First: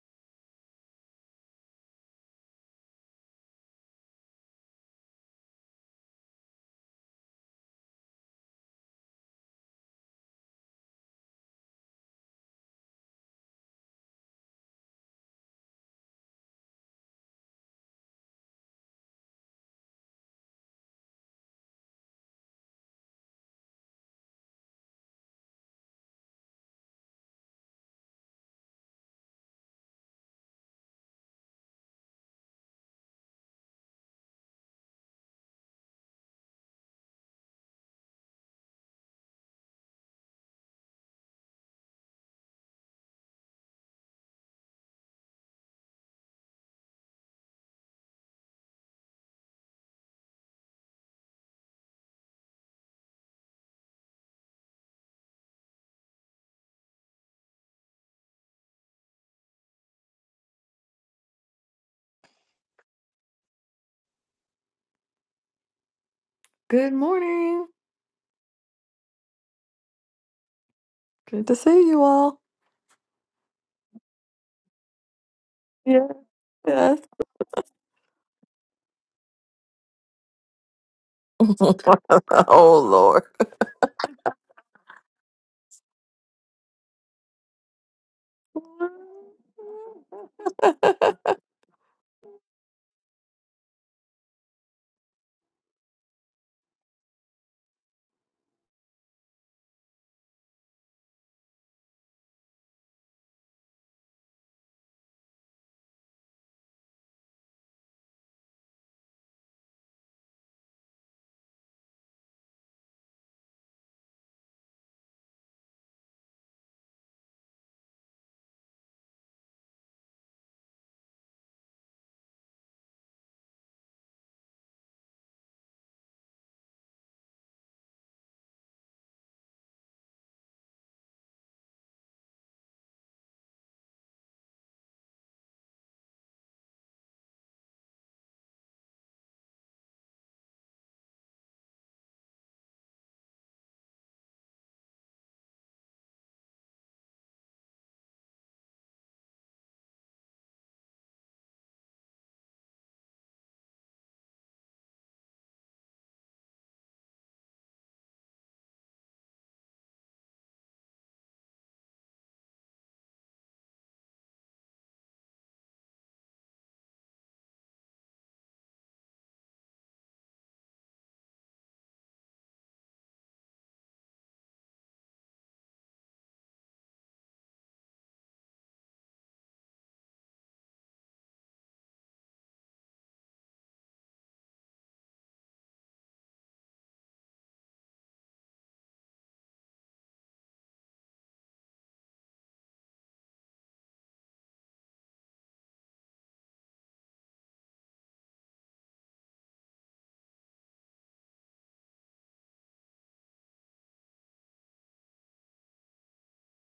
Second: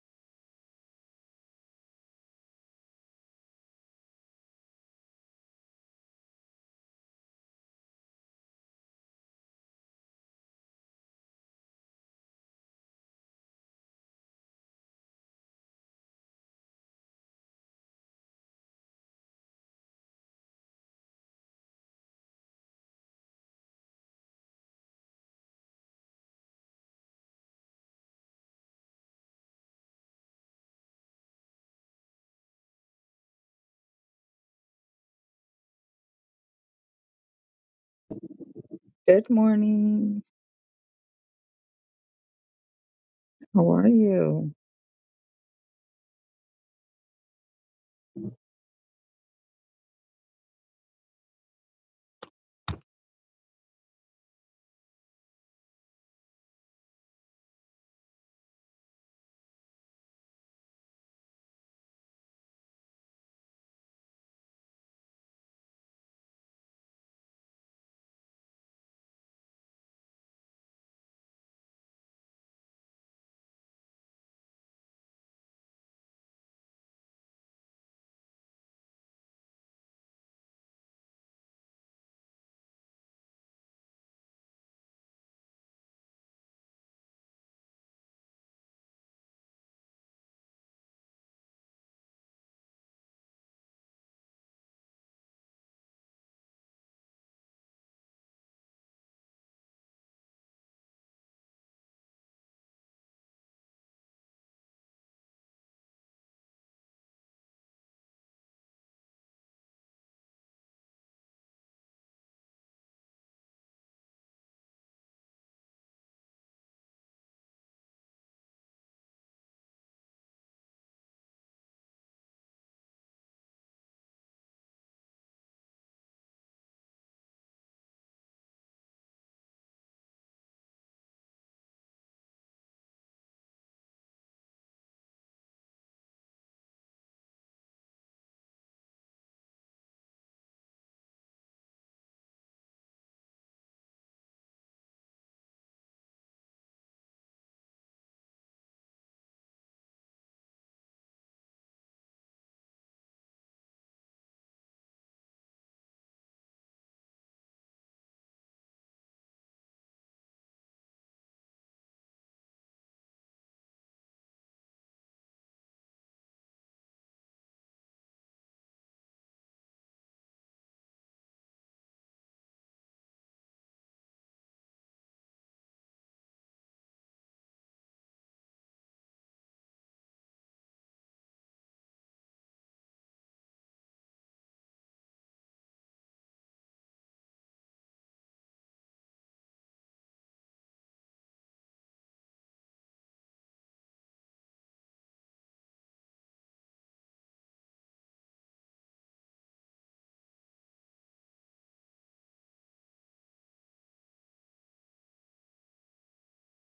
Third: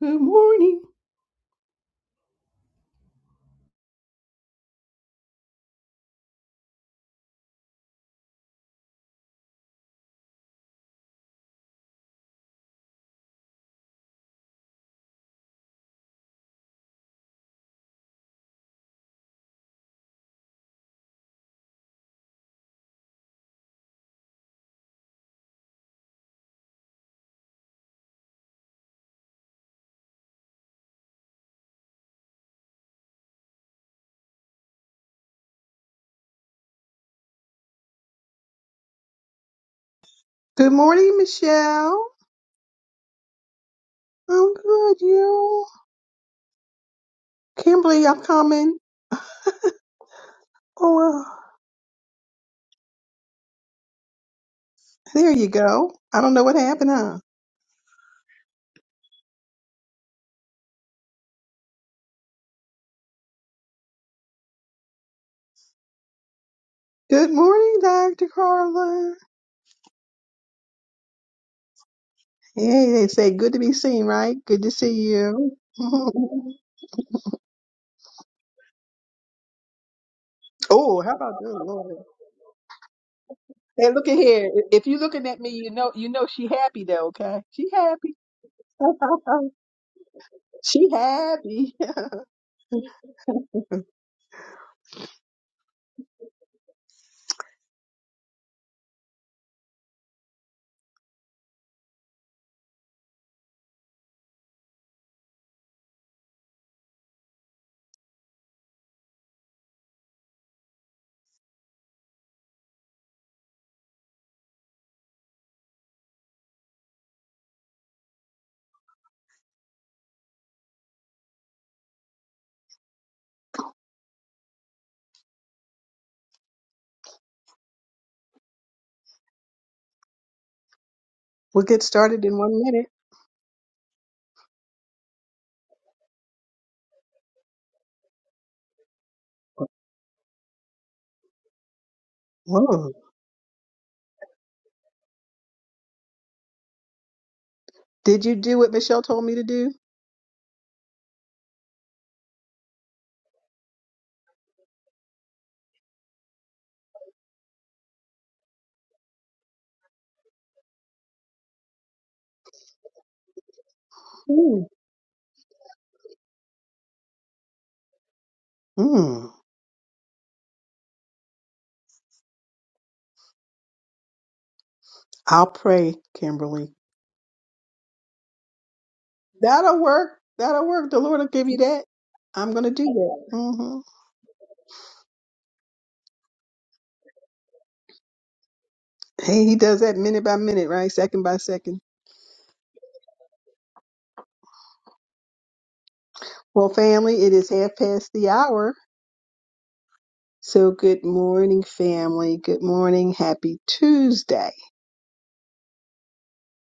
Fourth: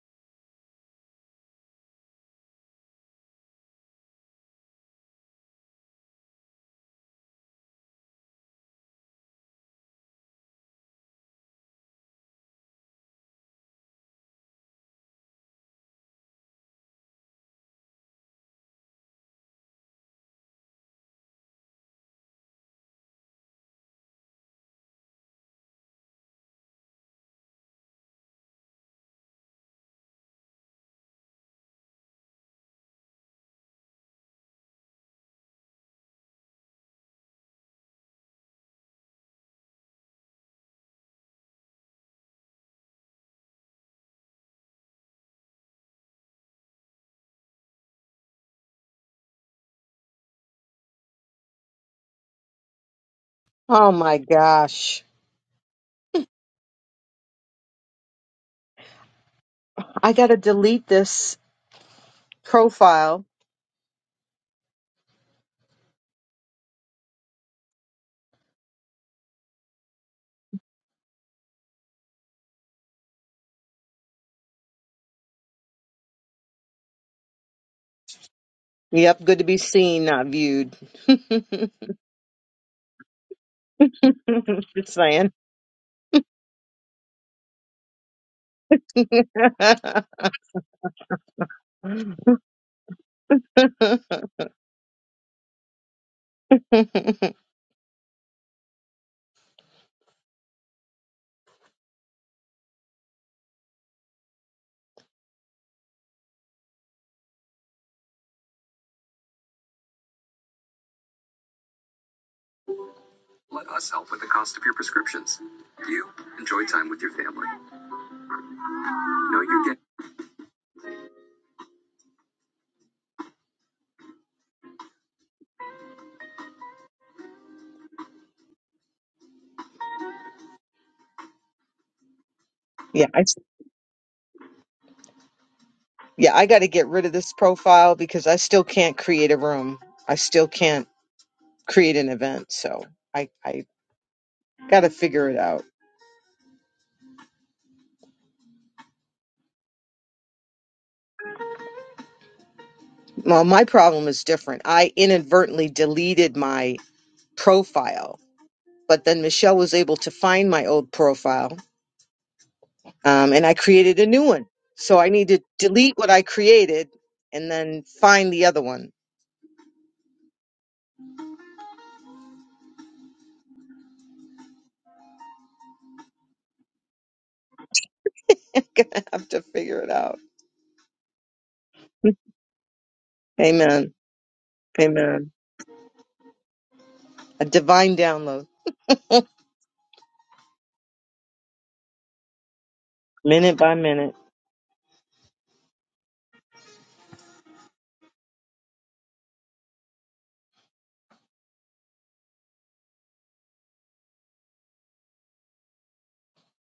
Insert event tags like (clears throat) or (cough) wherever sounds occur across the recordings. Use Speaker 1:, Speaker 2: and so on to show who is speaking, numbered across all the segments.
Speaker 1: Good morning.
Speaker 2: Good morning.
Speaker 1: Good morning, Michelle.
Speaker 2: How are you?
Speaker 1: I'm good, you. Kimberly, I'm coming. Oh, uh,
Speaker 3: Oh my gosh.
Speaker 1: there you go. I don't know what happened, huh?
Speaker 3: I got to delete this profile.
Speaker 4: Good
Speaker 1: Good
Speaker 4: morning.
Speaker 1: morning, Dr. Carla.
Speaker 4: Good to see you all.
Speaker 1: Hey, they say good to be seen, right? Good to see you. (laughs)
Speaker 4: Yes. Yes.
Speaker 3: Yep, good to be seen, not viewed.
Speaker 1: oh,
Speaker 3: (laughs)
Speaker 1: how about
Speaker 3: Just
Speaker 1: this,
Speaker 4: (laughs)
Speaker 1: Lord?
Speaker 4: Oh Lord.
Speaker 1: Hey, look at here. If you're looking
Speaker 3: saying.
Speaker 1: at me, you know, you know she happy though. Okay, she happy.
Speaker 3: (laughs)
Speaker 1: (laughs)
Speaker 3: yeah,
Speaker 1: she happy. (laughs)
Speaker 3: I
Speaker 1: We'll get started in one minute.
Speaker 3: s- yeah, I got to get rid of this profile because I still can't create a room. I still can't create an event, so
Speaker 1: Whoa.
Speaker 3: I I got to figure it out.
Speaker 1: Did you do what Michelle told me to do?
Speaker 3: Well, my problem is different. I inadvertently deleted my profile, but then Michelle was able to find my old profile um, and I created a new one.
Speaker 1: Hmm.
Speaker 3: So I need to delete what I created and then find the other one.
Speaker 1: Mm, I'll pray, Kimberly.
Speaker 3: (laughs) Gonna have to figure
Speaker 1: That'll
Speaker 3: it
Speaker 1: work.
Speaker 3: out.
Speaker 1: That'll work. The Lord will give you that. I'm going to do that. hmm
Speaker 3: Amen. Amen. A divine download,
Speaker 1: Hey, he does that minute by minute, right? Second by second.
Speaker 3: minute by minute.
Speaker 1: Well, family, it is half past the hour. So good morning, family. Good morning. Happy Tuesday.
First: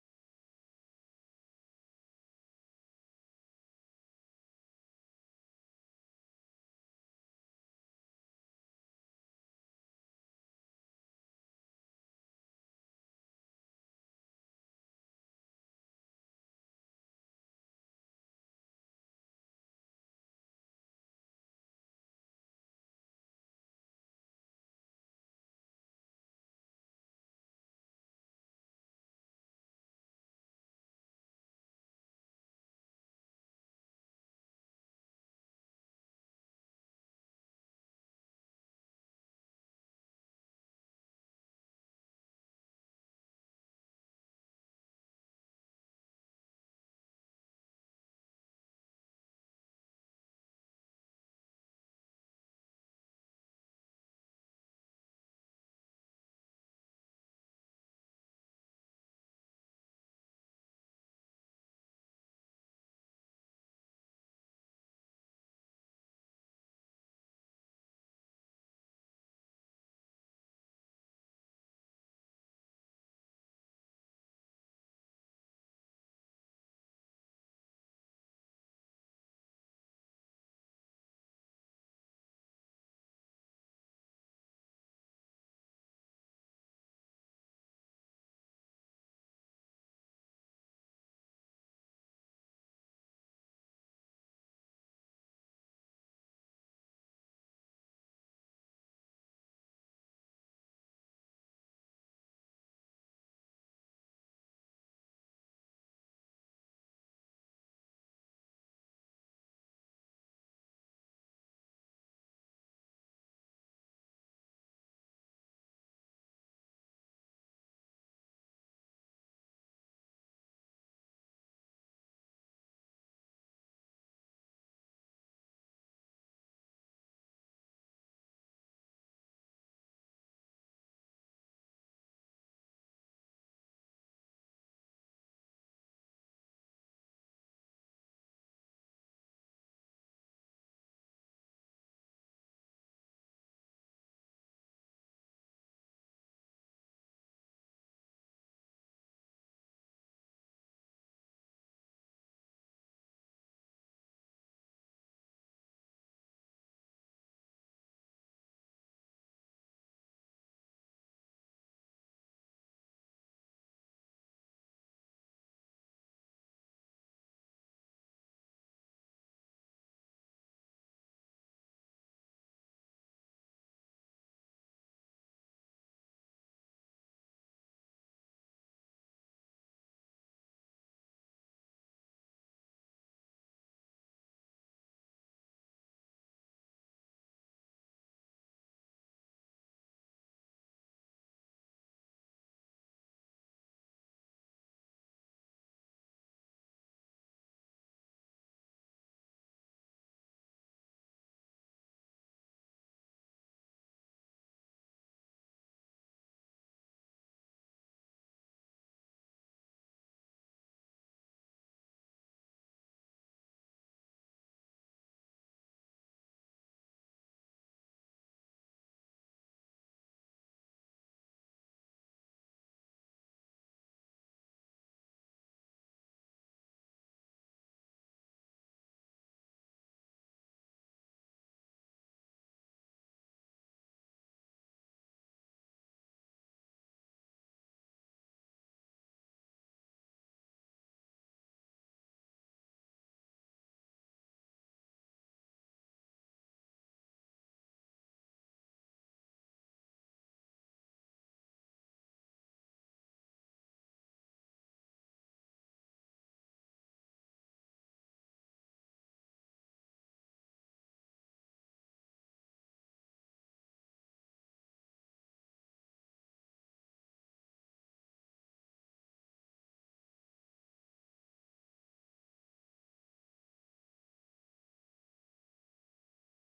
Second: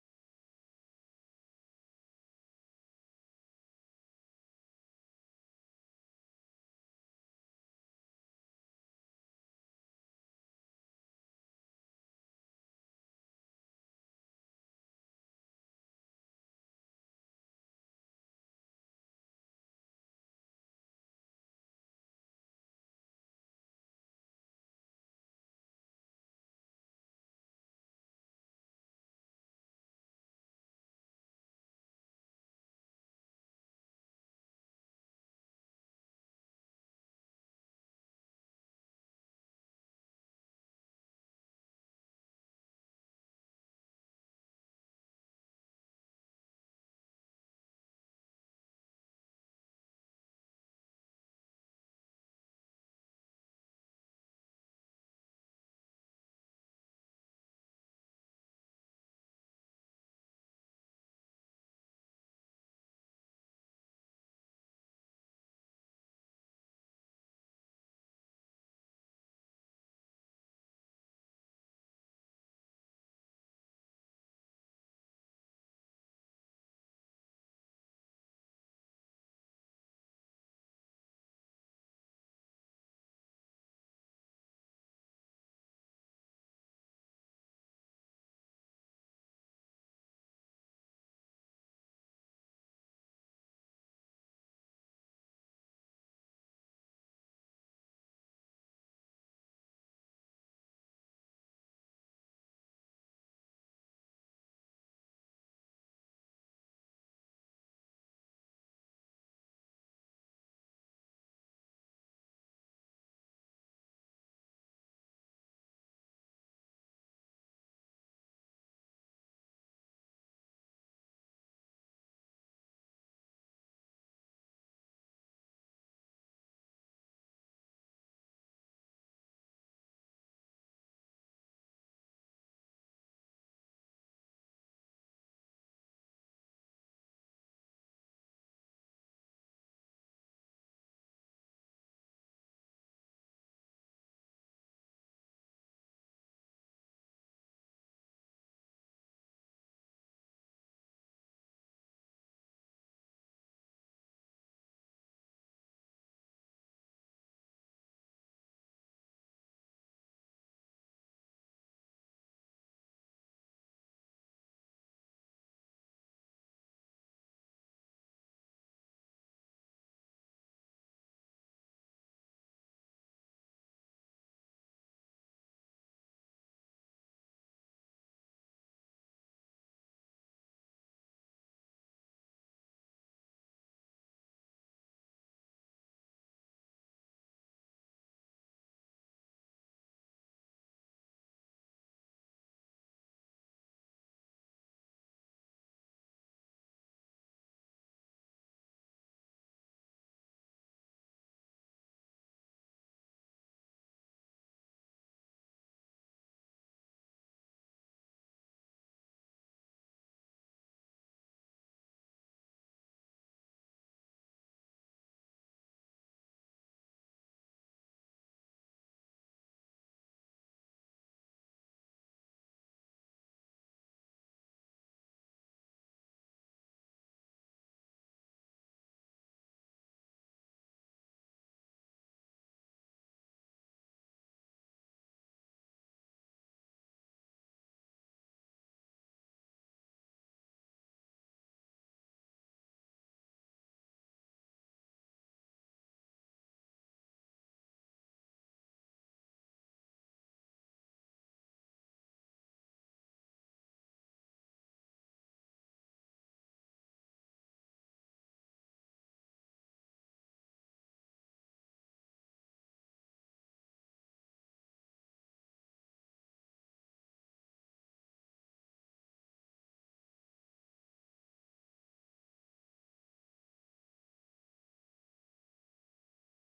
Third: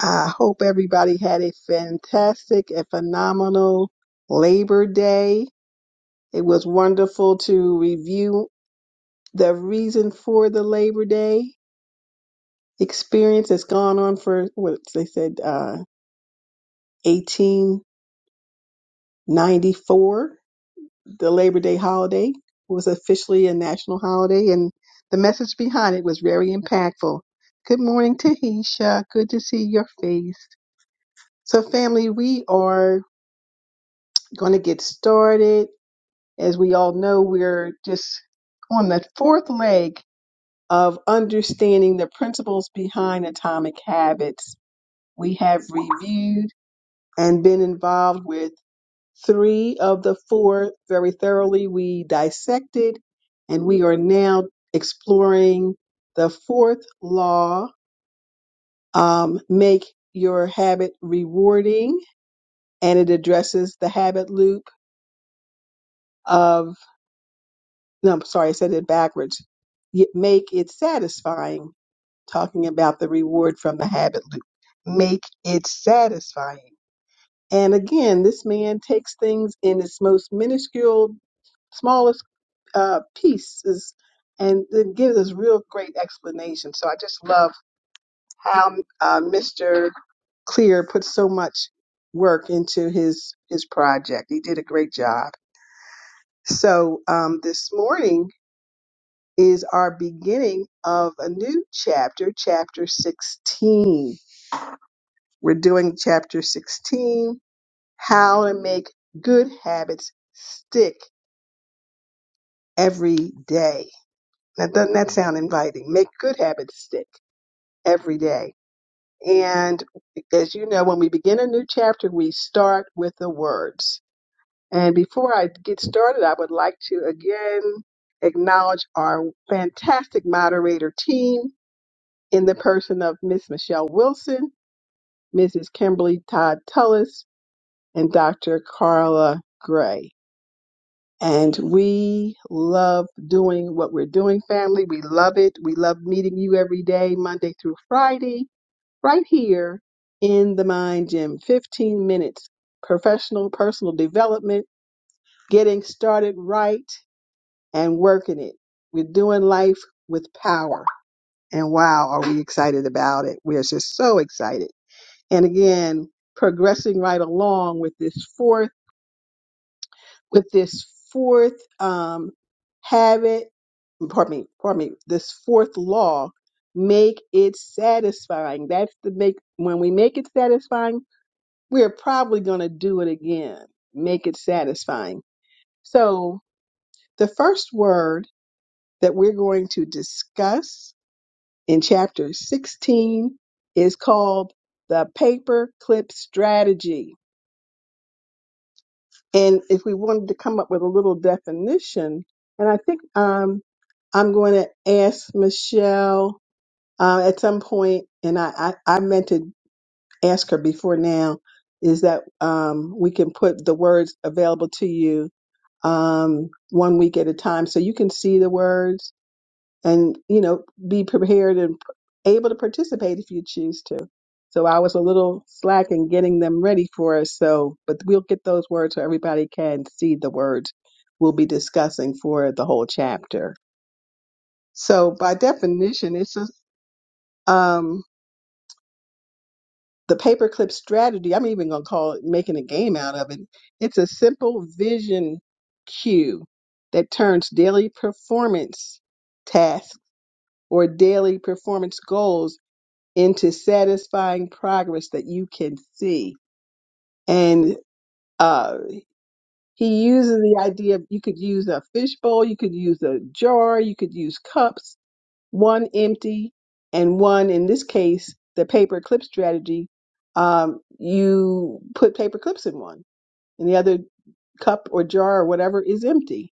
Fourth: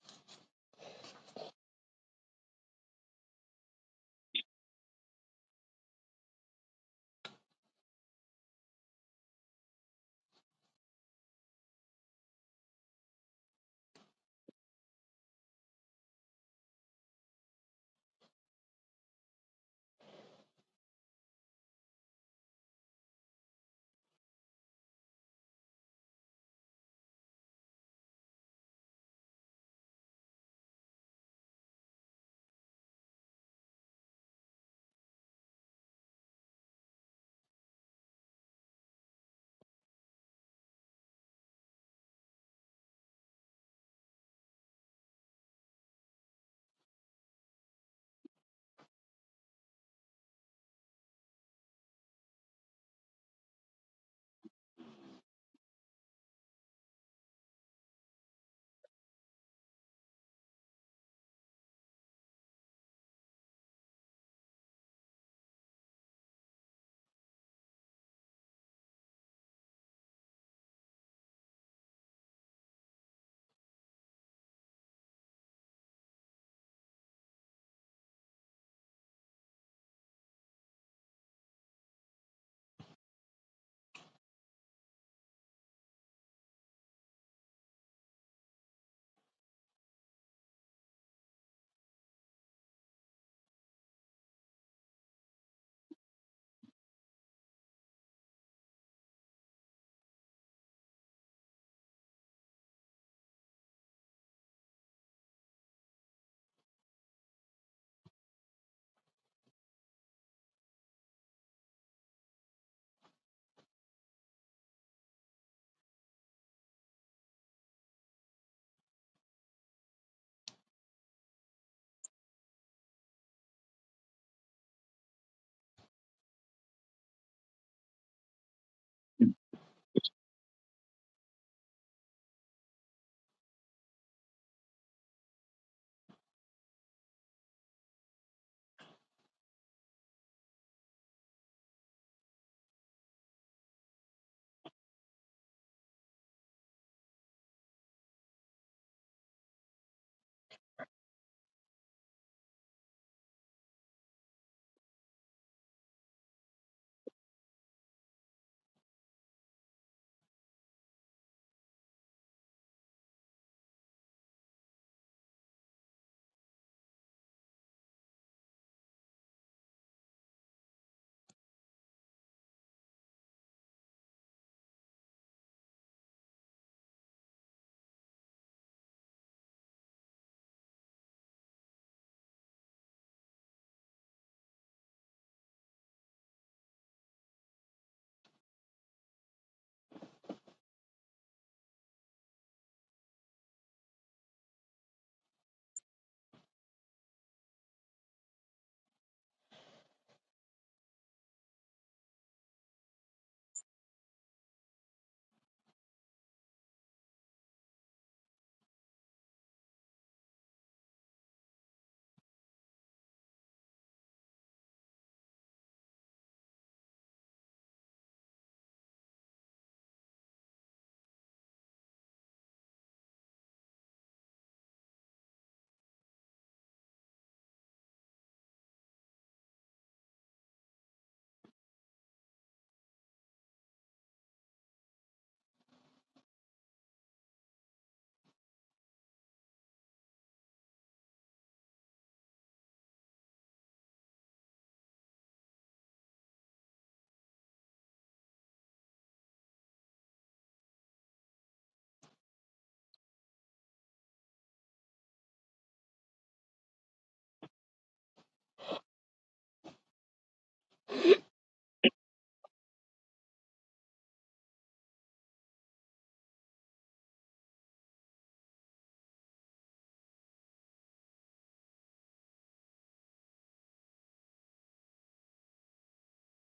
Speaker 1: I hope everybody had a fantastic and phenomenal Labor Day. It was wonderful to review the reason for the Labor Day experience that's gone on for what they said uh, 1894 the labor day holiday was officially a national holiday and the message behind it was very impactful good morning tahisha good to see your face so family we are going to get started as we all know we're just on the fourth leg of understanding the principles behind atomic habits we have reviewed and been involved with three of the four very thoroughly. We dissected, and we are now exploring the fourth law um, make your habit rewarding, and it addresses the habit loop of, no, I'm sorry, I said it backwards. Y- Make it satisfying, talking about the reward from the habit loop. Make it satisfying. And again, this man takes things in its most minuscule smallest uh, pieces, and it gives us real great explanation. So I just love how uh, Mr. Clear put so much work into his his project. He did a great job. So um, this morning is our beginning of a new chapter, chapter 16. We're doing chapter 16, how to make good habits stick every day. Now, doesn't that sound inviting? Make good habits stick. every day. And as you know, when we begin a new chapter, we start with the words. And before I get started, I would like to again acknowledge our fantastic moderator team in the person of Miss Michelle Wilson, Mrs. Kimberly Todd Tullis, and Dr. Carla Gray. And we love doing what we're doing, family. We love it. We love meeting you every day, Monday through Friday right here in the mind gym 15 minutes professional personal development getting started right and working it we're doing life with power and wow are we excited about it we're just so excited and again progressing right along with this fourth with this fourth um habit pardon me pardon me this fourth law make it satisfying that's the make when we make it satisfying we're probably going to do it again, make it satisfying. So, the first word that we're going to discuss in chapter 16 is called the paperclip strategy. And if we wanted to come up with a little definition, and I think um, I'm going to ask Michelle uh, at some point, and I, I, I meant to ask her before now is that um, we can put the words available to you um, one week at a time. So you can see the words and, you know, be prepared and able to participate if you choose to. So I was a little slack in getting them ready for us. So, but we'll get those words so everybody can see the words we'll be discussing for the whole chapter. So by definition, it's a, um, the paperclip strategy, I'm even going to call it making a game out of it. It's a simple vision cue that turns daily performance tasks or daily performance goals into satisfying progress that you can see. And uh, he uses the idea of you could use a fishbowl, you could use a jar, you could use cups one empty and one in this case the paper clip strategy um, you put paper clips in one and the other cup or jar or whatever is empty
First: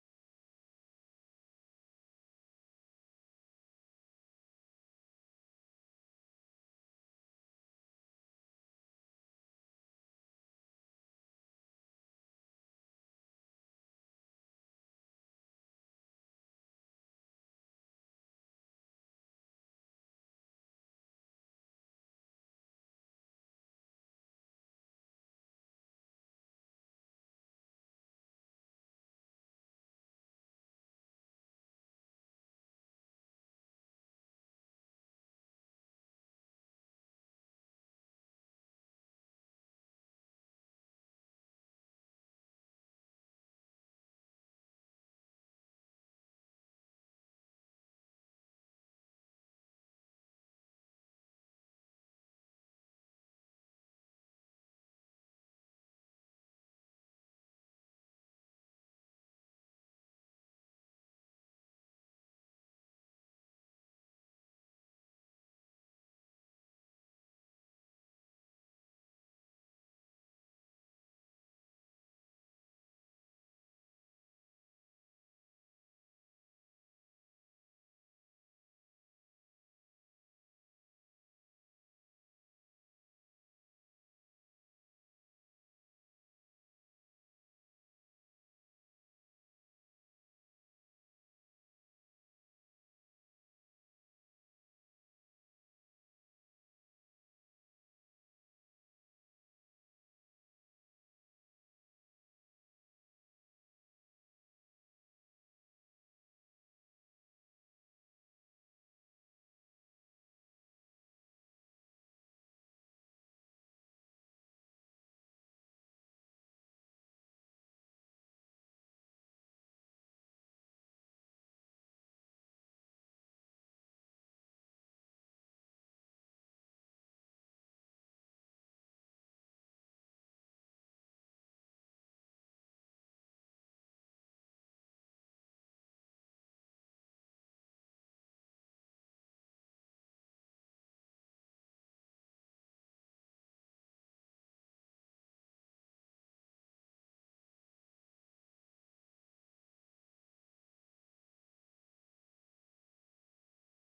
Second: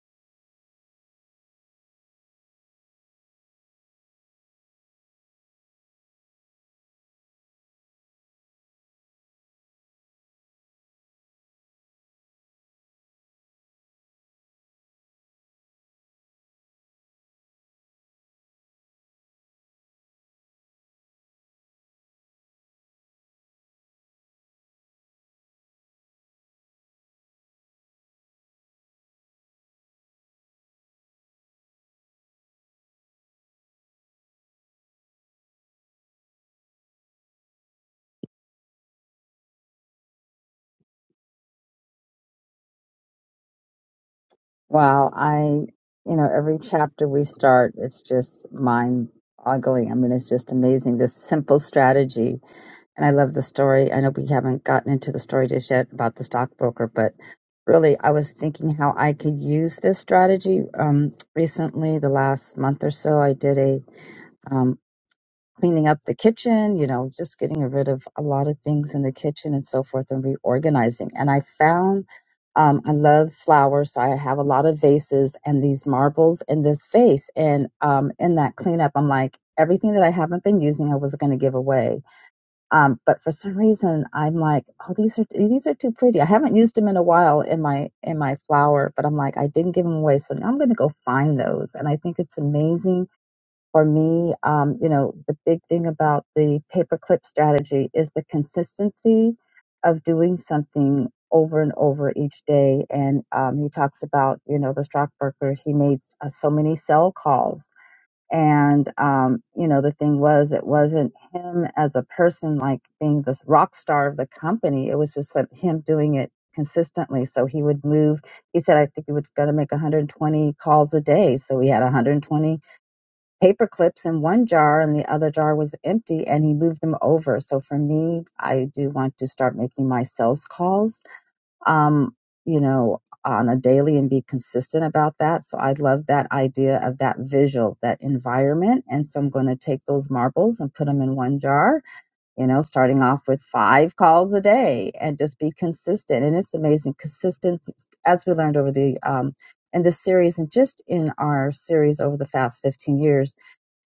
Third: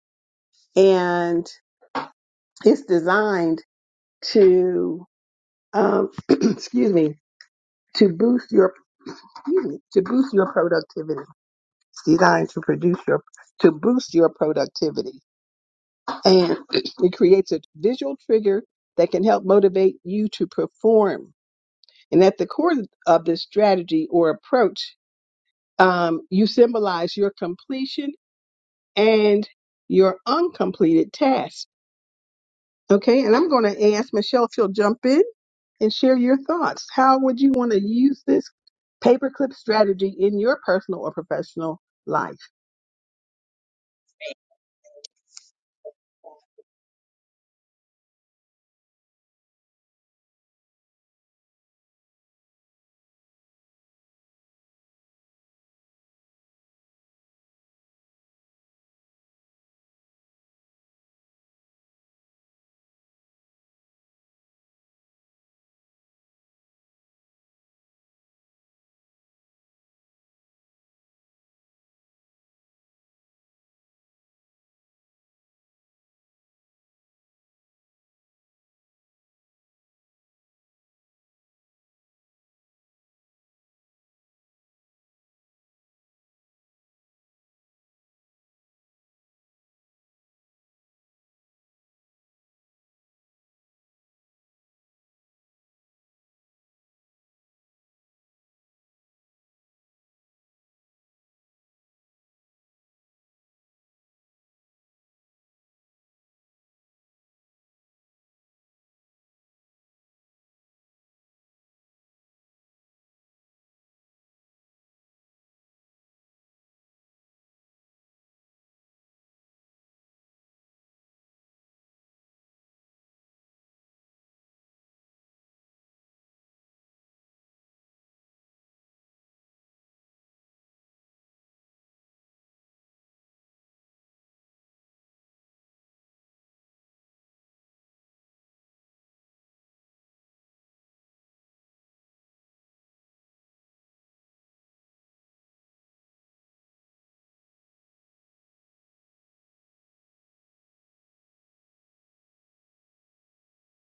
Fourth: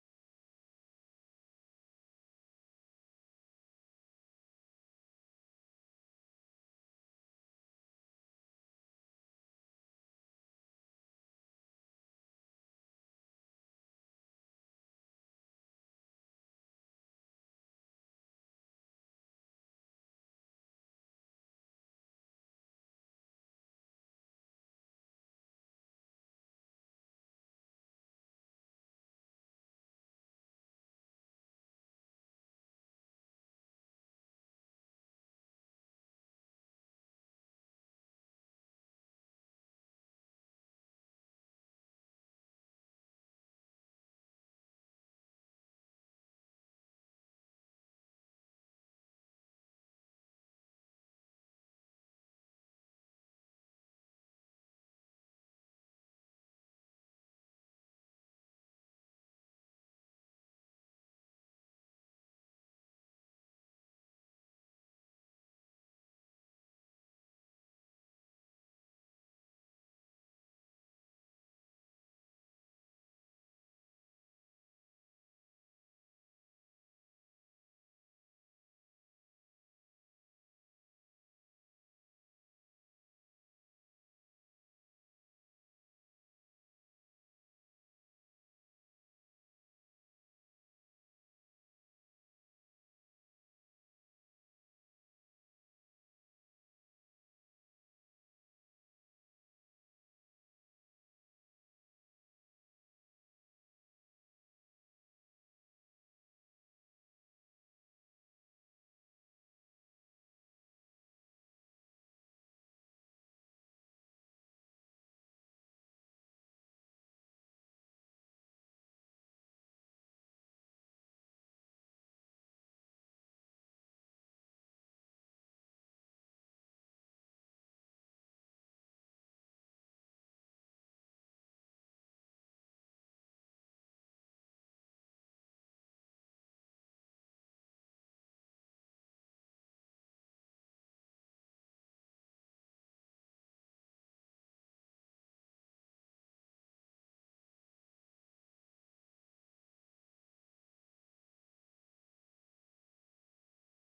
Speaker 1: and it's designed to um, (clears throat) excuse me to boost your excuse me, to boost your productivity it's designed to produce your to boost your productivity and (clears throat) it creates a visual trigger that can help motivate you to perform And at the core of this strategy or approach, um, you symbolize your completion and your uncompleted task. Okay, and I'm going to ask Michelle if she'll jump in and share your thoughts. How would you want to use this paperclip strategy in your personal or professional life?
Speaker 2: Wow, I, you know, every chapter we start, it's just mind-boggling. I mean, it's just amazing, this simple strategy. And I love the story. I know we haven't gotten into the story just yet about the stockbroker, but really, I was thinking how I could use this strategy. Um, recently, the last month or so, I did a um, cleaning up the kitchen, you know, just getting rid of a lot of things in the kitchen and so forth and reorganizing. And I found um, I love flowers, so I have a lot of vases and these marbles in this vase. And um, in that cleanup, I'm like, everything that I haven't been using, I was going to give away. Um, but for some reason, I'm like, oh, these are these are too pretty. I haven't used them in a while in my in my flower, but I'm like, I didn't give them away, so now I'm going to go find those. And I think it's amazing for me, um, you know, the big thing about the paperclip strategy is the consistency of doing something over and over each day. And um, he talks about, you know, the stockbroker, he made uh, so many sell calls. And, um, you know, the thing was, it wasn't him as a person like being this rock star of the company. It was just that him doing it consistently. So he would move. He said, I think he was going to make 120 calls a day. So he had 120 paper clips in one jar and the other jar was empty and he moved them over so for me i do want to start making my sales calls um you know on a daily and be consistent about that so i love that idea of that visual that environment and so i'm going to take those marbles and put them in one jar you know starting off with five calls a day and just be consistent and it's amazing consistent as we learned over the um in this series and just in our series over the past 15 years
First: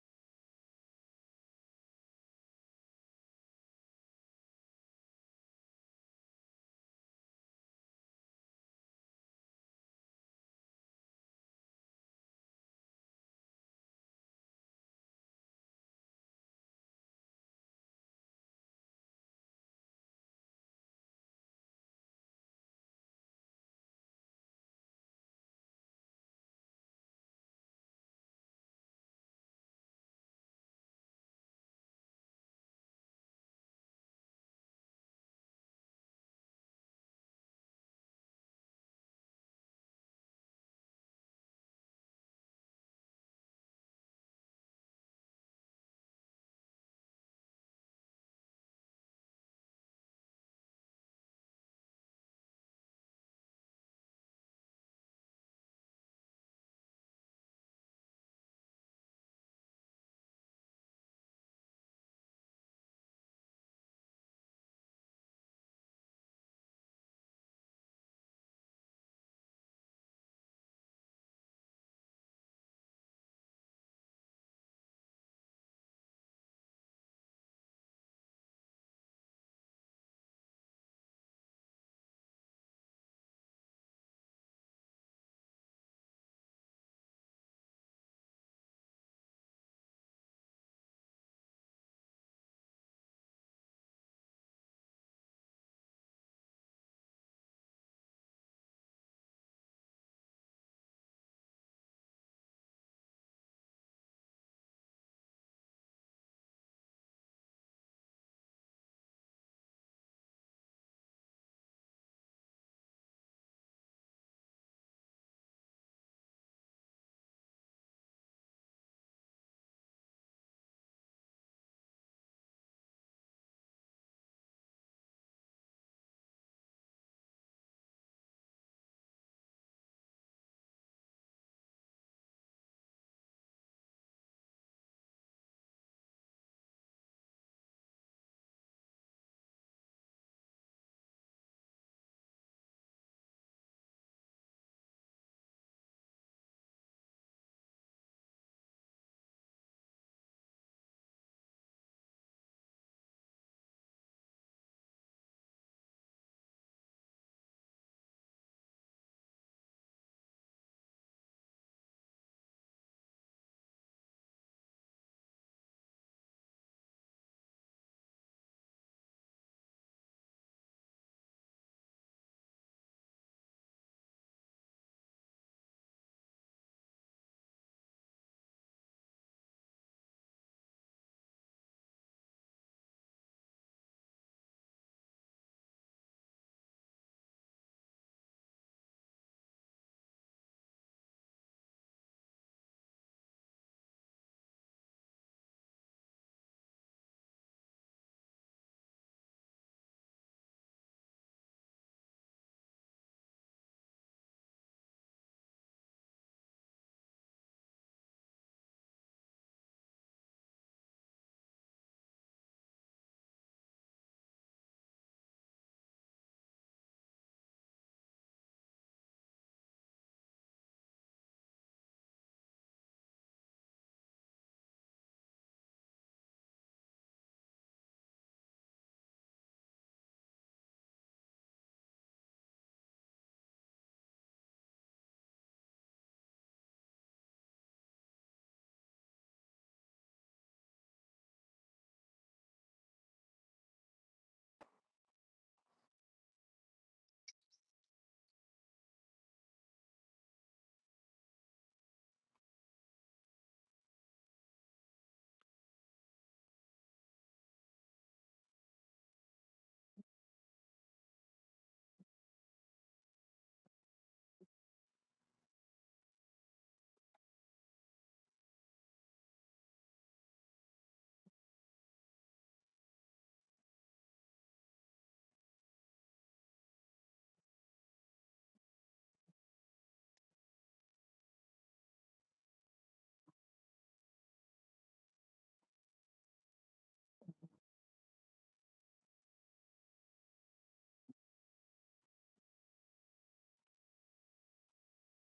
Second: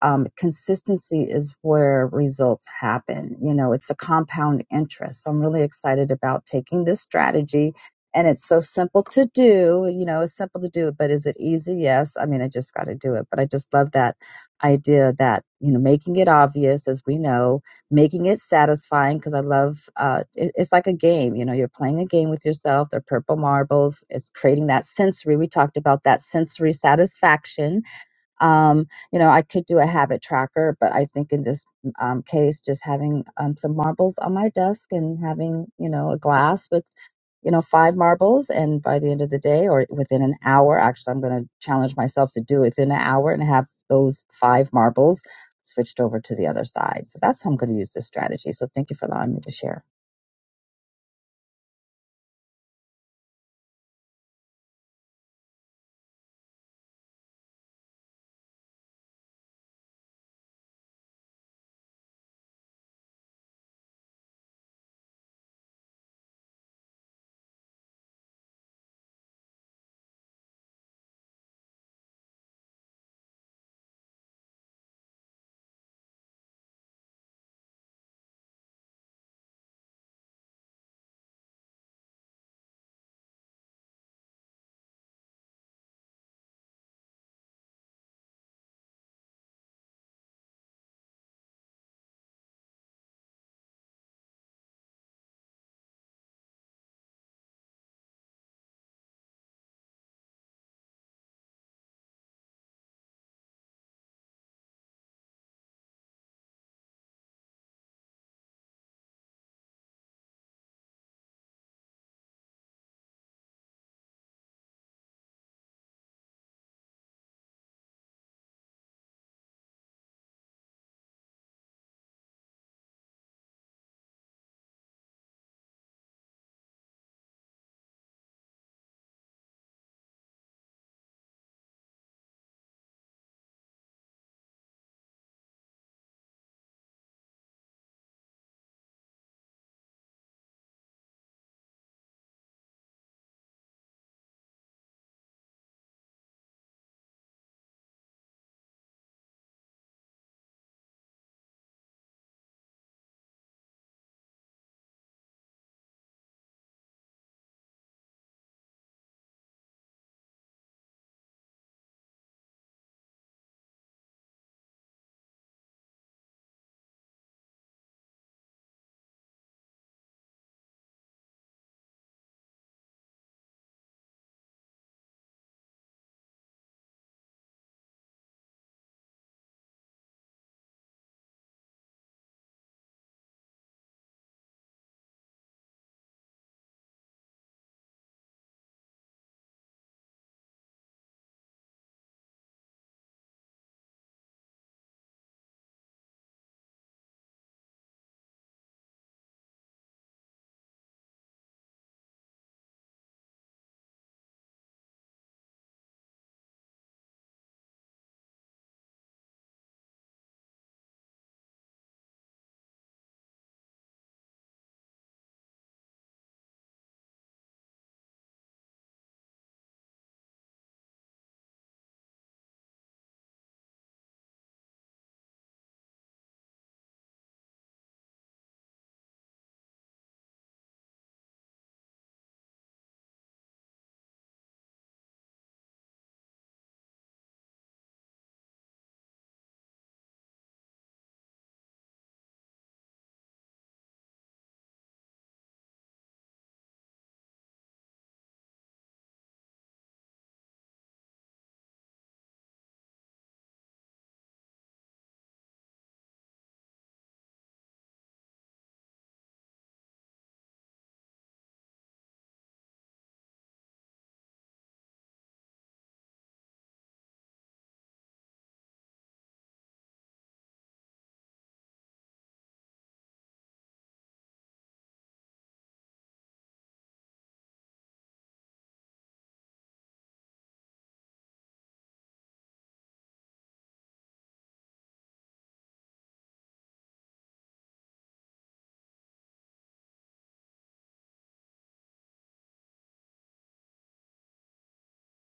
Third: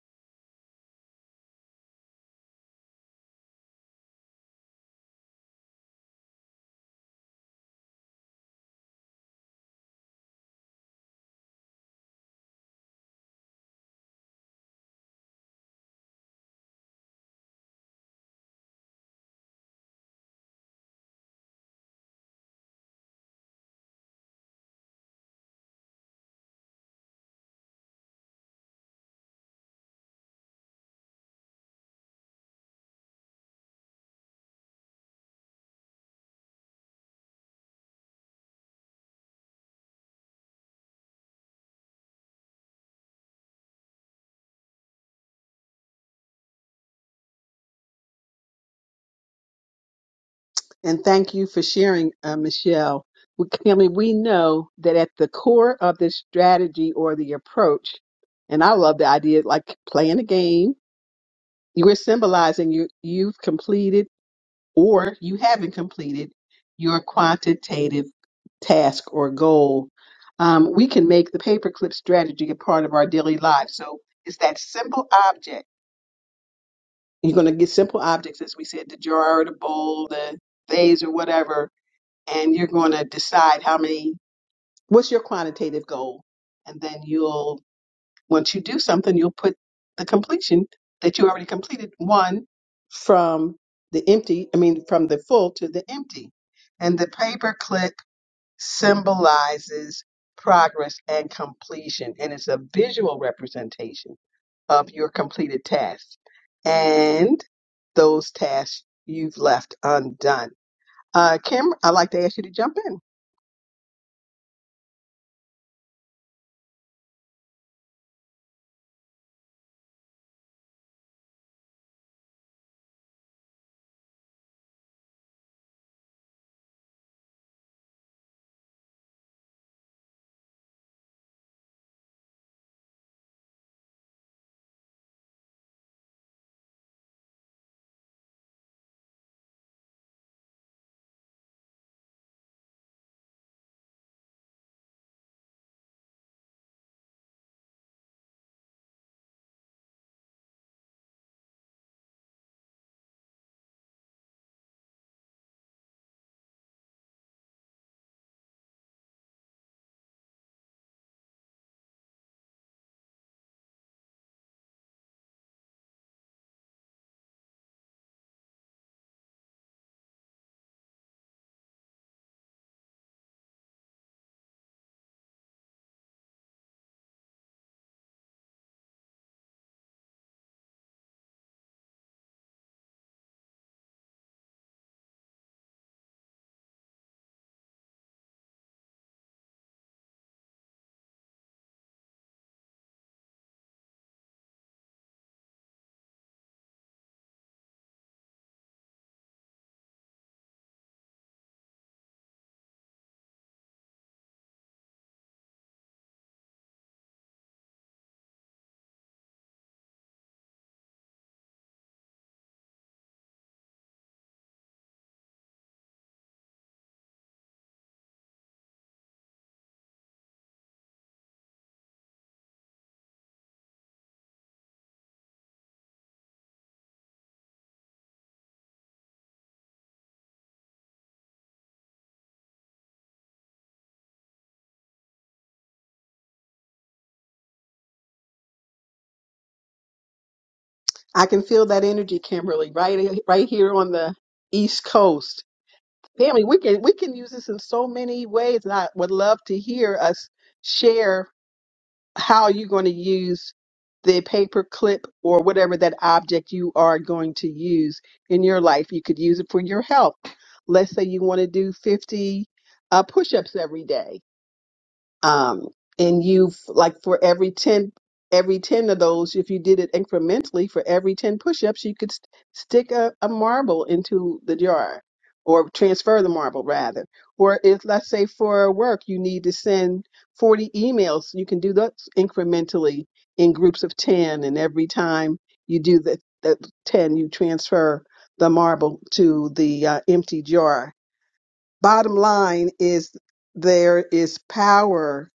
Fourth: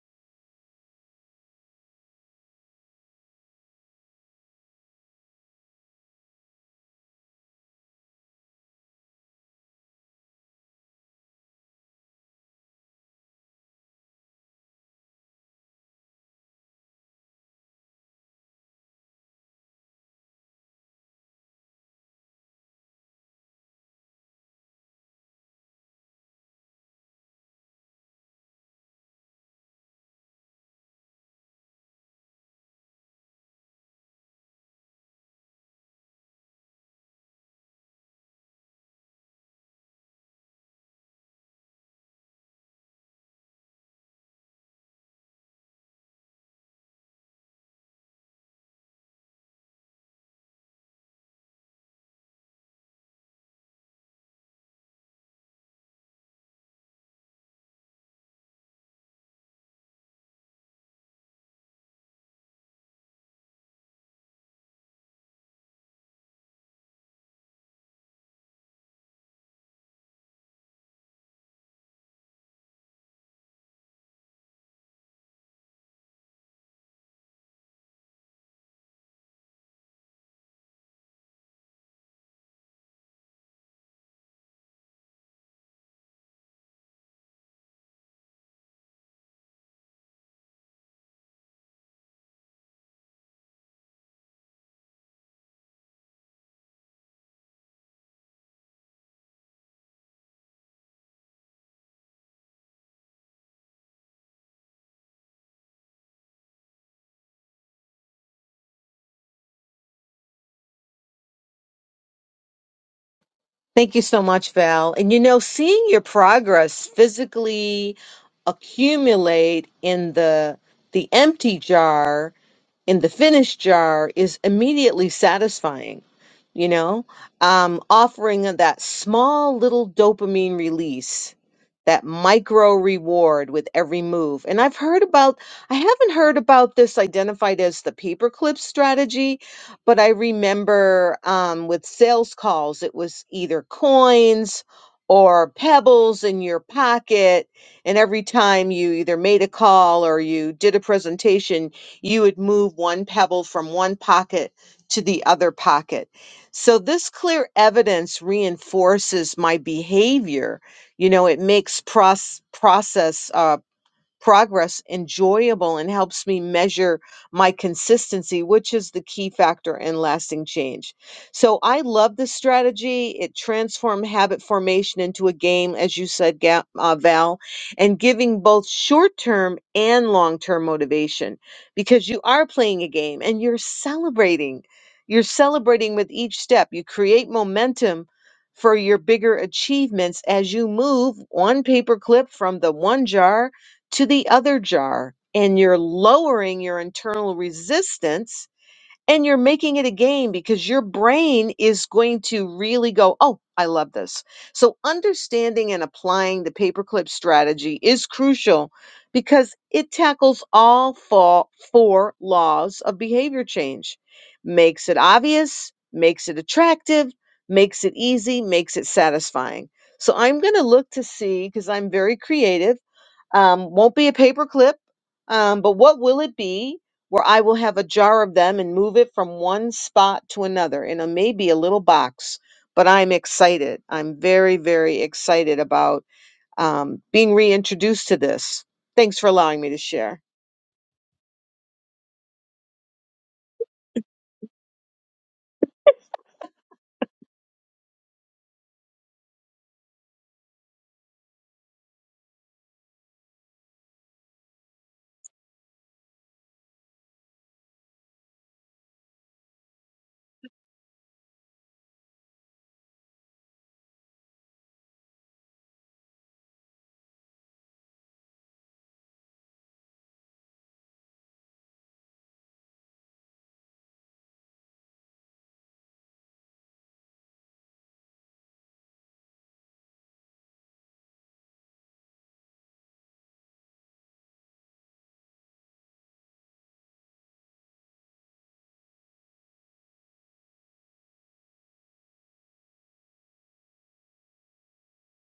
Speaker 2: um, consistency is where results happen. You know, it's the compound interest. So I'm really excited about taking this strategy. And it's so simple to do. You know, it's simple to do, but is it easy? Yes. I mean, I just got to do it. But I just love that idea that, you know, making it obvious, as we know, making it satisfying, because I love uh, it, it's like a game. You know, you're playing a game with yourself. They're purple marbles. It's creating that sensory. We talked about that sensory satisfaction um, you know, I could do a habit tracker, but I think in this um, case, just having um, some marbles on my desk and having, you know, a glass with, you know, five marbles. And by the end of the day or within an hour, actually, I'm going to challenge myself to do it within an hour and have those five marbles switched over to the other side. So that's how I'm going to use this strategy. So thank you for allowing me to share.
Speaker 1: And thank you for sharing, uh, Michelle. We, I mean, we know that at the core of this strategy or the approach, and I love the idea like playing a game you are symbolizing you you've completed or you haven't completed your quantitative task or goal. Um, we can make the paperclip strategy a part of our daily lives. So it's that simple object. You're going to get simple objects, as we said, the jar, the bowl, the vase, or whatever, and you're going to decide how many. What's your quantitative goal? And then you'll Once you do something, you'll put the completion that you already completed one from the empty, I mean, from the full to the empty. And the paper clip symbolizes progress and completion, and it's a visual representation of your completed tasks and those tasks you've left undone. Uh, Kim, I'd like to ask you to jump in.
Speaker 3: Thank you so much, Val. And you know, seeing your progress physically accumulate in the the empty jar, in the finished jar, is immediately satisfying you know, um, offering of that small little dopamine release, that micro reward with every move. And I've heard about, I haven't heard about this identified as the paperclip strategy, but I remember um, with sales calls, it was either coins or pebbles in your pocket. And every time you either made a call or you did a presentation, you would move one pebble from one pocket to the other pocket so this clear evidence reinforces my behavior. You know, it makes pros- process. uh, progress enjoyable and helps me measure my consistency, which is the key factor in lasting change. So I love this strategy. It transformed habit formation into a game, as you said, Ga- uh, Val, and giving both short term and long term motivation because you are playing a game and you're celebrating. You're celebrating with each step. You create momentum for your bigger achievements as you move one paperclip from the one jar to the other jar and you're lowering your internal resistance and you're making it a game because your brain is going to really go, oh, I love this. So understanding and applying the paperclip strategy is crucial because it tackles all fo- four laws of behavior change, makes it obvious, makes it attractive, makes it easy, makes it satisfying. So I'm going to look to see because I'm very creative. Um, won't be a paperclip, um, but what will it be? where I will have a jar of them and move it from one spot to another in a maybe a little box. But I'm excited. I'm very, very excited about um, being reintroduced to this. Thanks for allowing me to share.
Speaker 1: I can feel that energy, Kimberly, right right here on the East Coast. Family, we can we can use this in so many ways, and I would love to hear us share how you're going to use the paper clip or whatever that object you are going to use in your life. You could use it for your health. Let's say you want to do 50 uh, push-ups every day um, and you've like for every 10 every 10 of those if you did it incrementally for every 10 push-ups you could st- stick a, a marble into the jar or transfer the marble rather or if let's say for work you need to send 40 emails you can do that incrementally in groups of 10 and every time you do the, the 10 you transfer the marble to the uh, empty jar bottom line is there is power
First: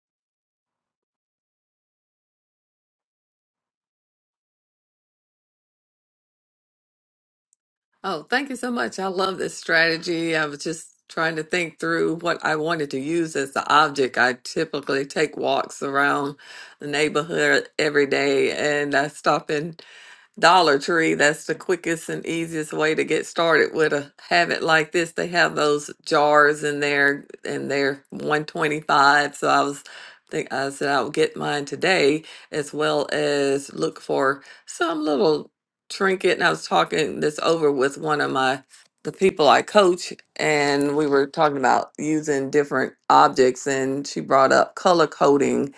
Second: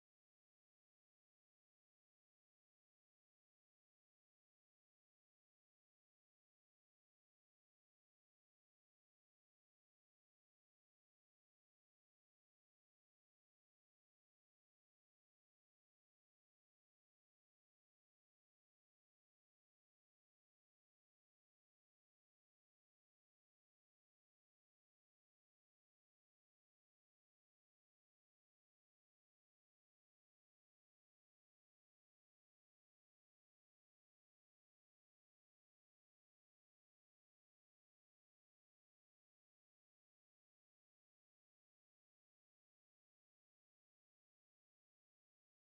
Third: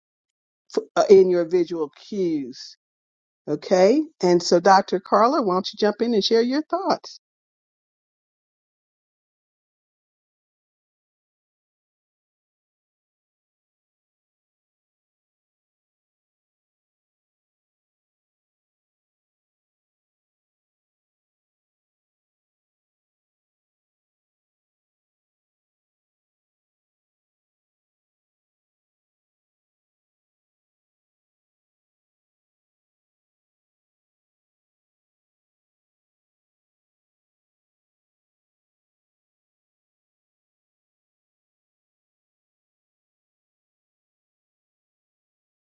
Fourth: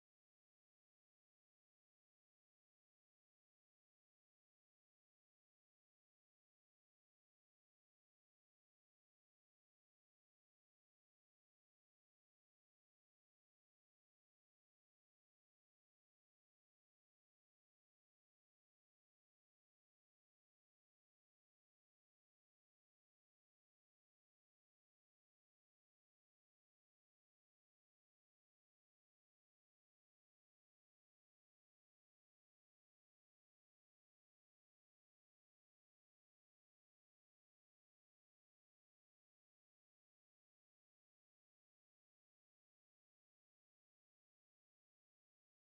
Speaker 1: f- uh, in your visual cues. Okay. And so, Dr. Carla, why don't you jump in and share your thoughts?
Speaker 4: Oh, thank you so much. I love this strategy. I was just trying to think through what I wanted to use as the object. I typically take walks around the neighborhood every day and I stop in. Dollar Tree. That's the quickest and easiest way to get started with a habit like this. They have those jars in there and they're 125. So I was think I said I'll get mine today as well as look for some little trinket. And I was talking this over with one of my the people I coach and we were talking about using different objects and she brought up color coding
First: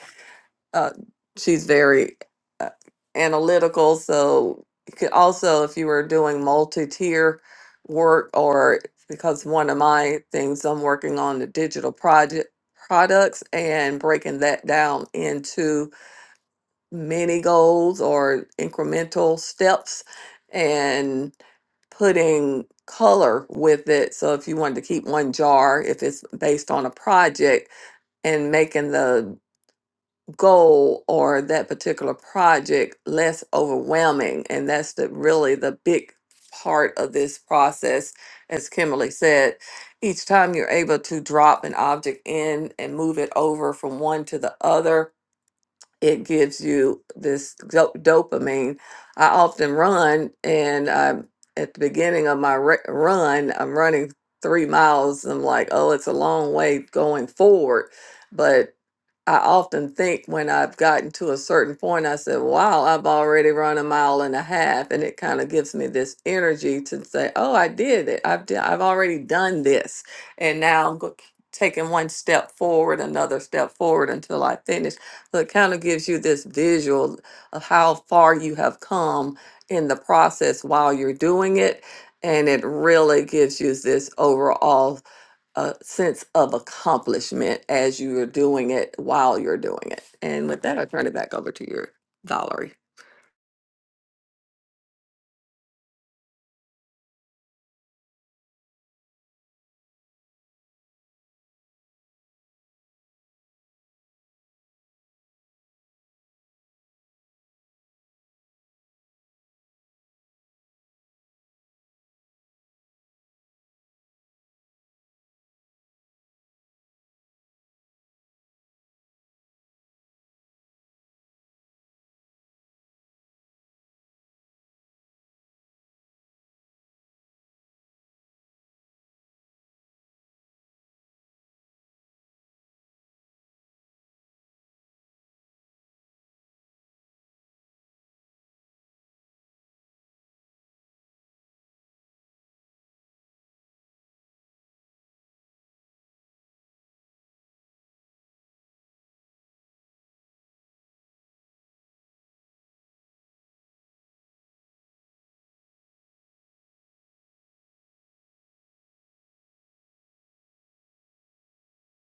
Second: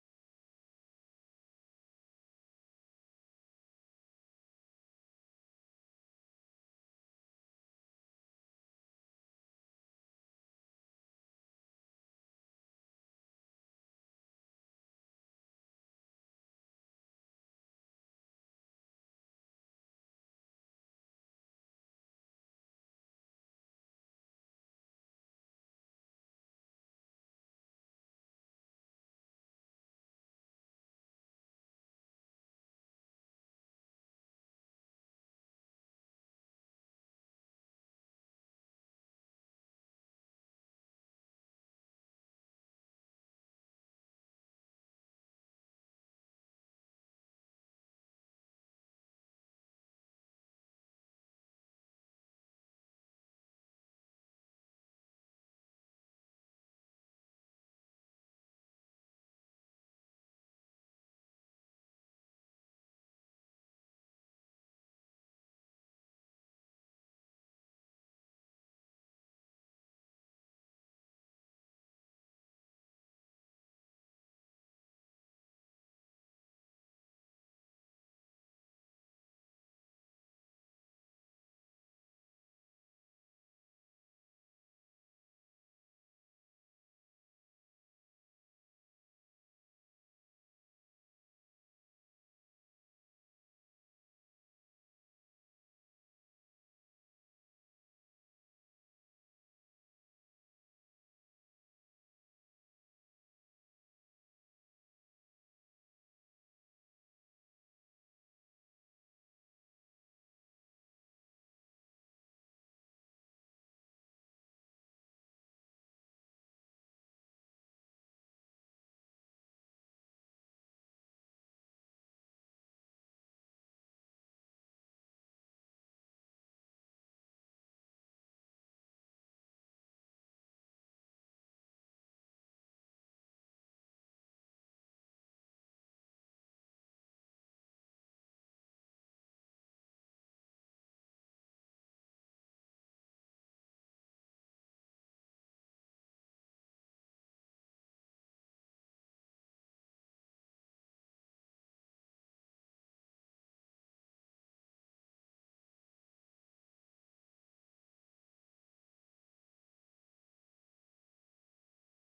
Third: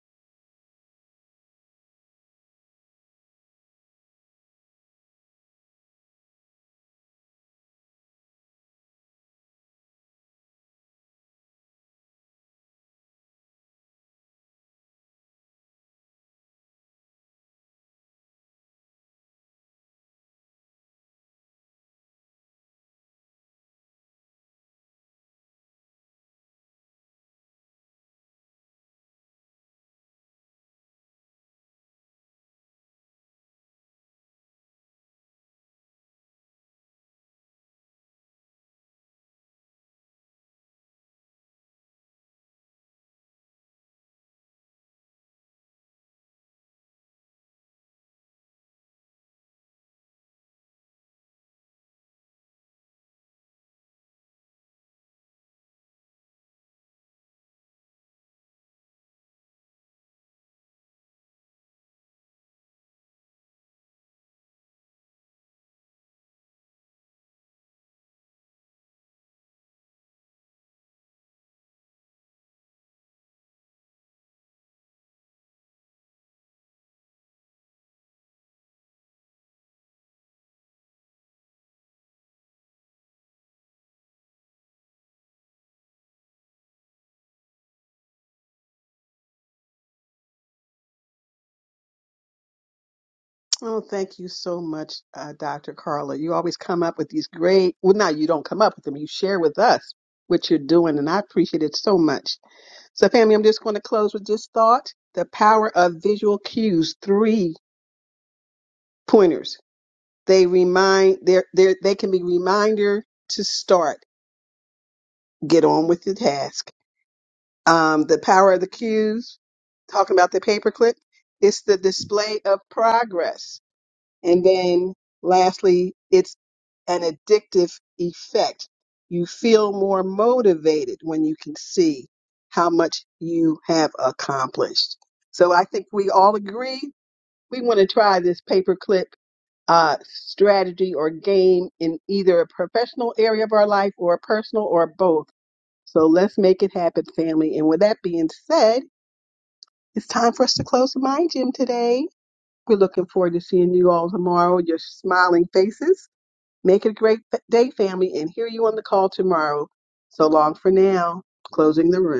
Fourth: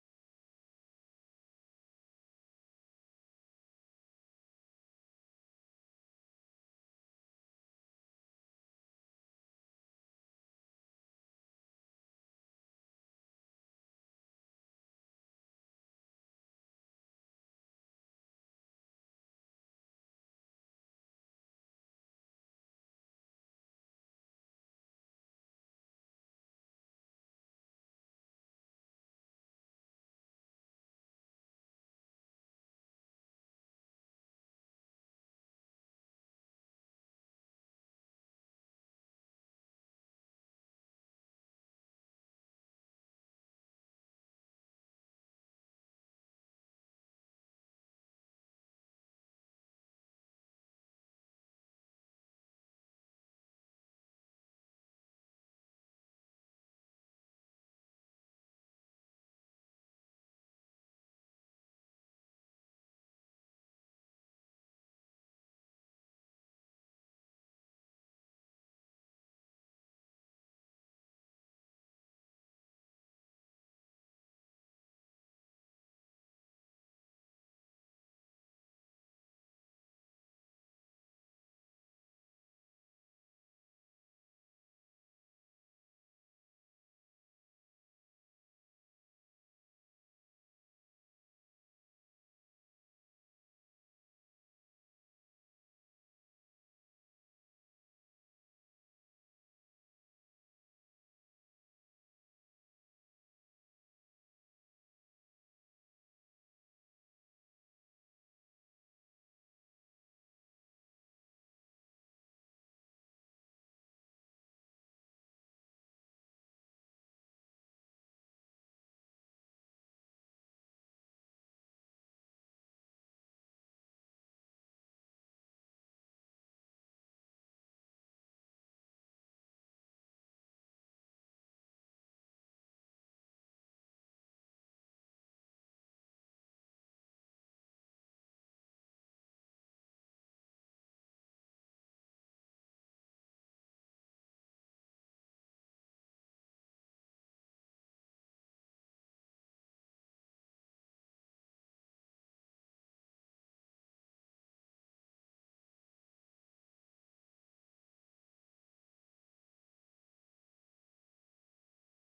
Speaker 4: uh, she's very uh, analytical. So you could also, if you were doing multi-tier work, or because one of my things I'm working on the digital project products and breaking that down into mini goals or incremental steps and putting color with it. So if you wanted to keep one jar, if it's based on a project, and making the goal or that particular project less overwhelming and that's the really the big part of this process as kimberly said each time you're able to drop an object in and move it over from one to the other it gives you this do- dopamine i often run and i'm at the beginning of my re- run i'm running three miles i'm like oh it's a long way going forward but I often think when I've gotten to a certain point, I said, wow, I've already run a mile and a half. And it kind of gives me this energy to say, oh, I did it. I've, d- I've already done this. And now I'm go- taking one step forward, another step forward until I finish. So it kind of gives you this visual of how far you have come in the process while you're doing it. And it really gives you this overall a sense of accomplishment as you are doing it while you're doing it. And with that, I turn it back over to your Valerie.
Speaker 1: Oh, thank you so much, uh, Dr. Carla. You always come up with these great, well, no, you don't come up with them. You share with us what you're doing, and I appreciate it so much. So, family, I'm just going to close with this thought the power of visual cues, three pointers. They remind, they're, they're, they can be reminder to start, get on with the task um, the power of the cues, talking about the paperclip. It's the display of progress. And then lastly, it's an addictive effect. You feel more motivated when you can see how much you have accomplished. So I think we all agree we want to try this paperclip uh, strategy or game in either a professional area of our life or personal or both so let's make it happen, family. And with that being said, it's time for us to close the mind gym today. We're looking forward to seeing you all tomorrow, your smiling faces. Make it a great day, family, and hear you on the call tomorrow. So long for now. Closing the room.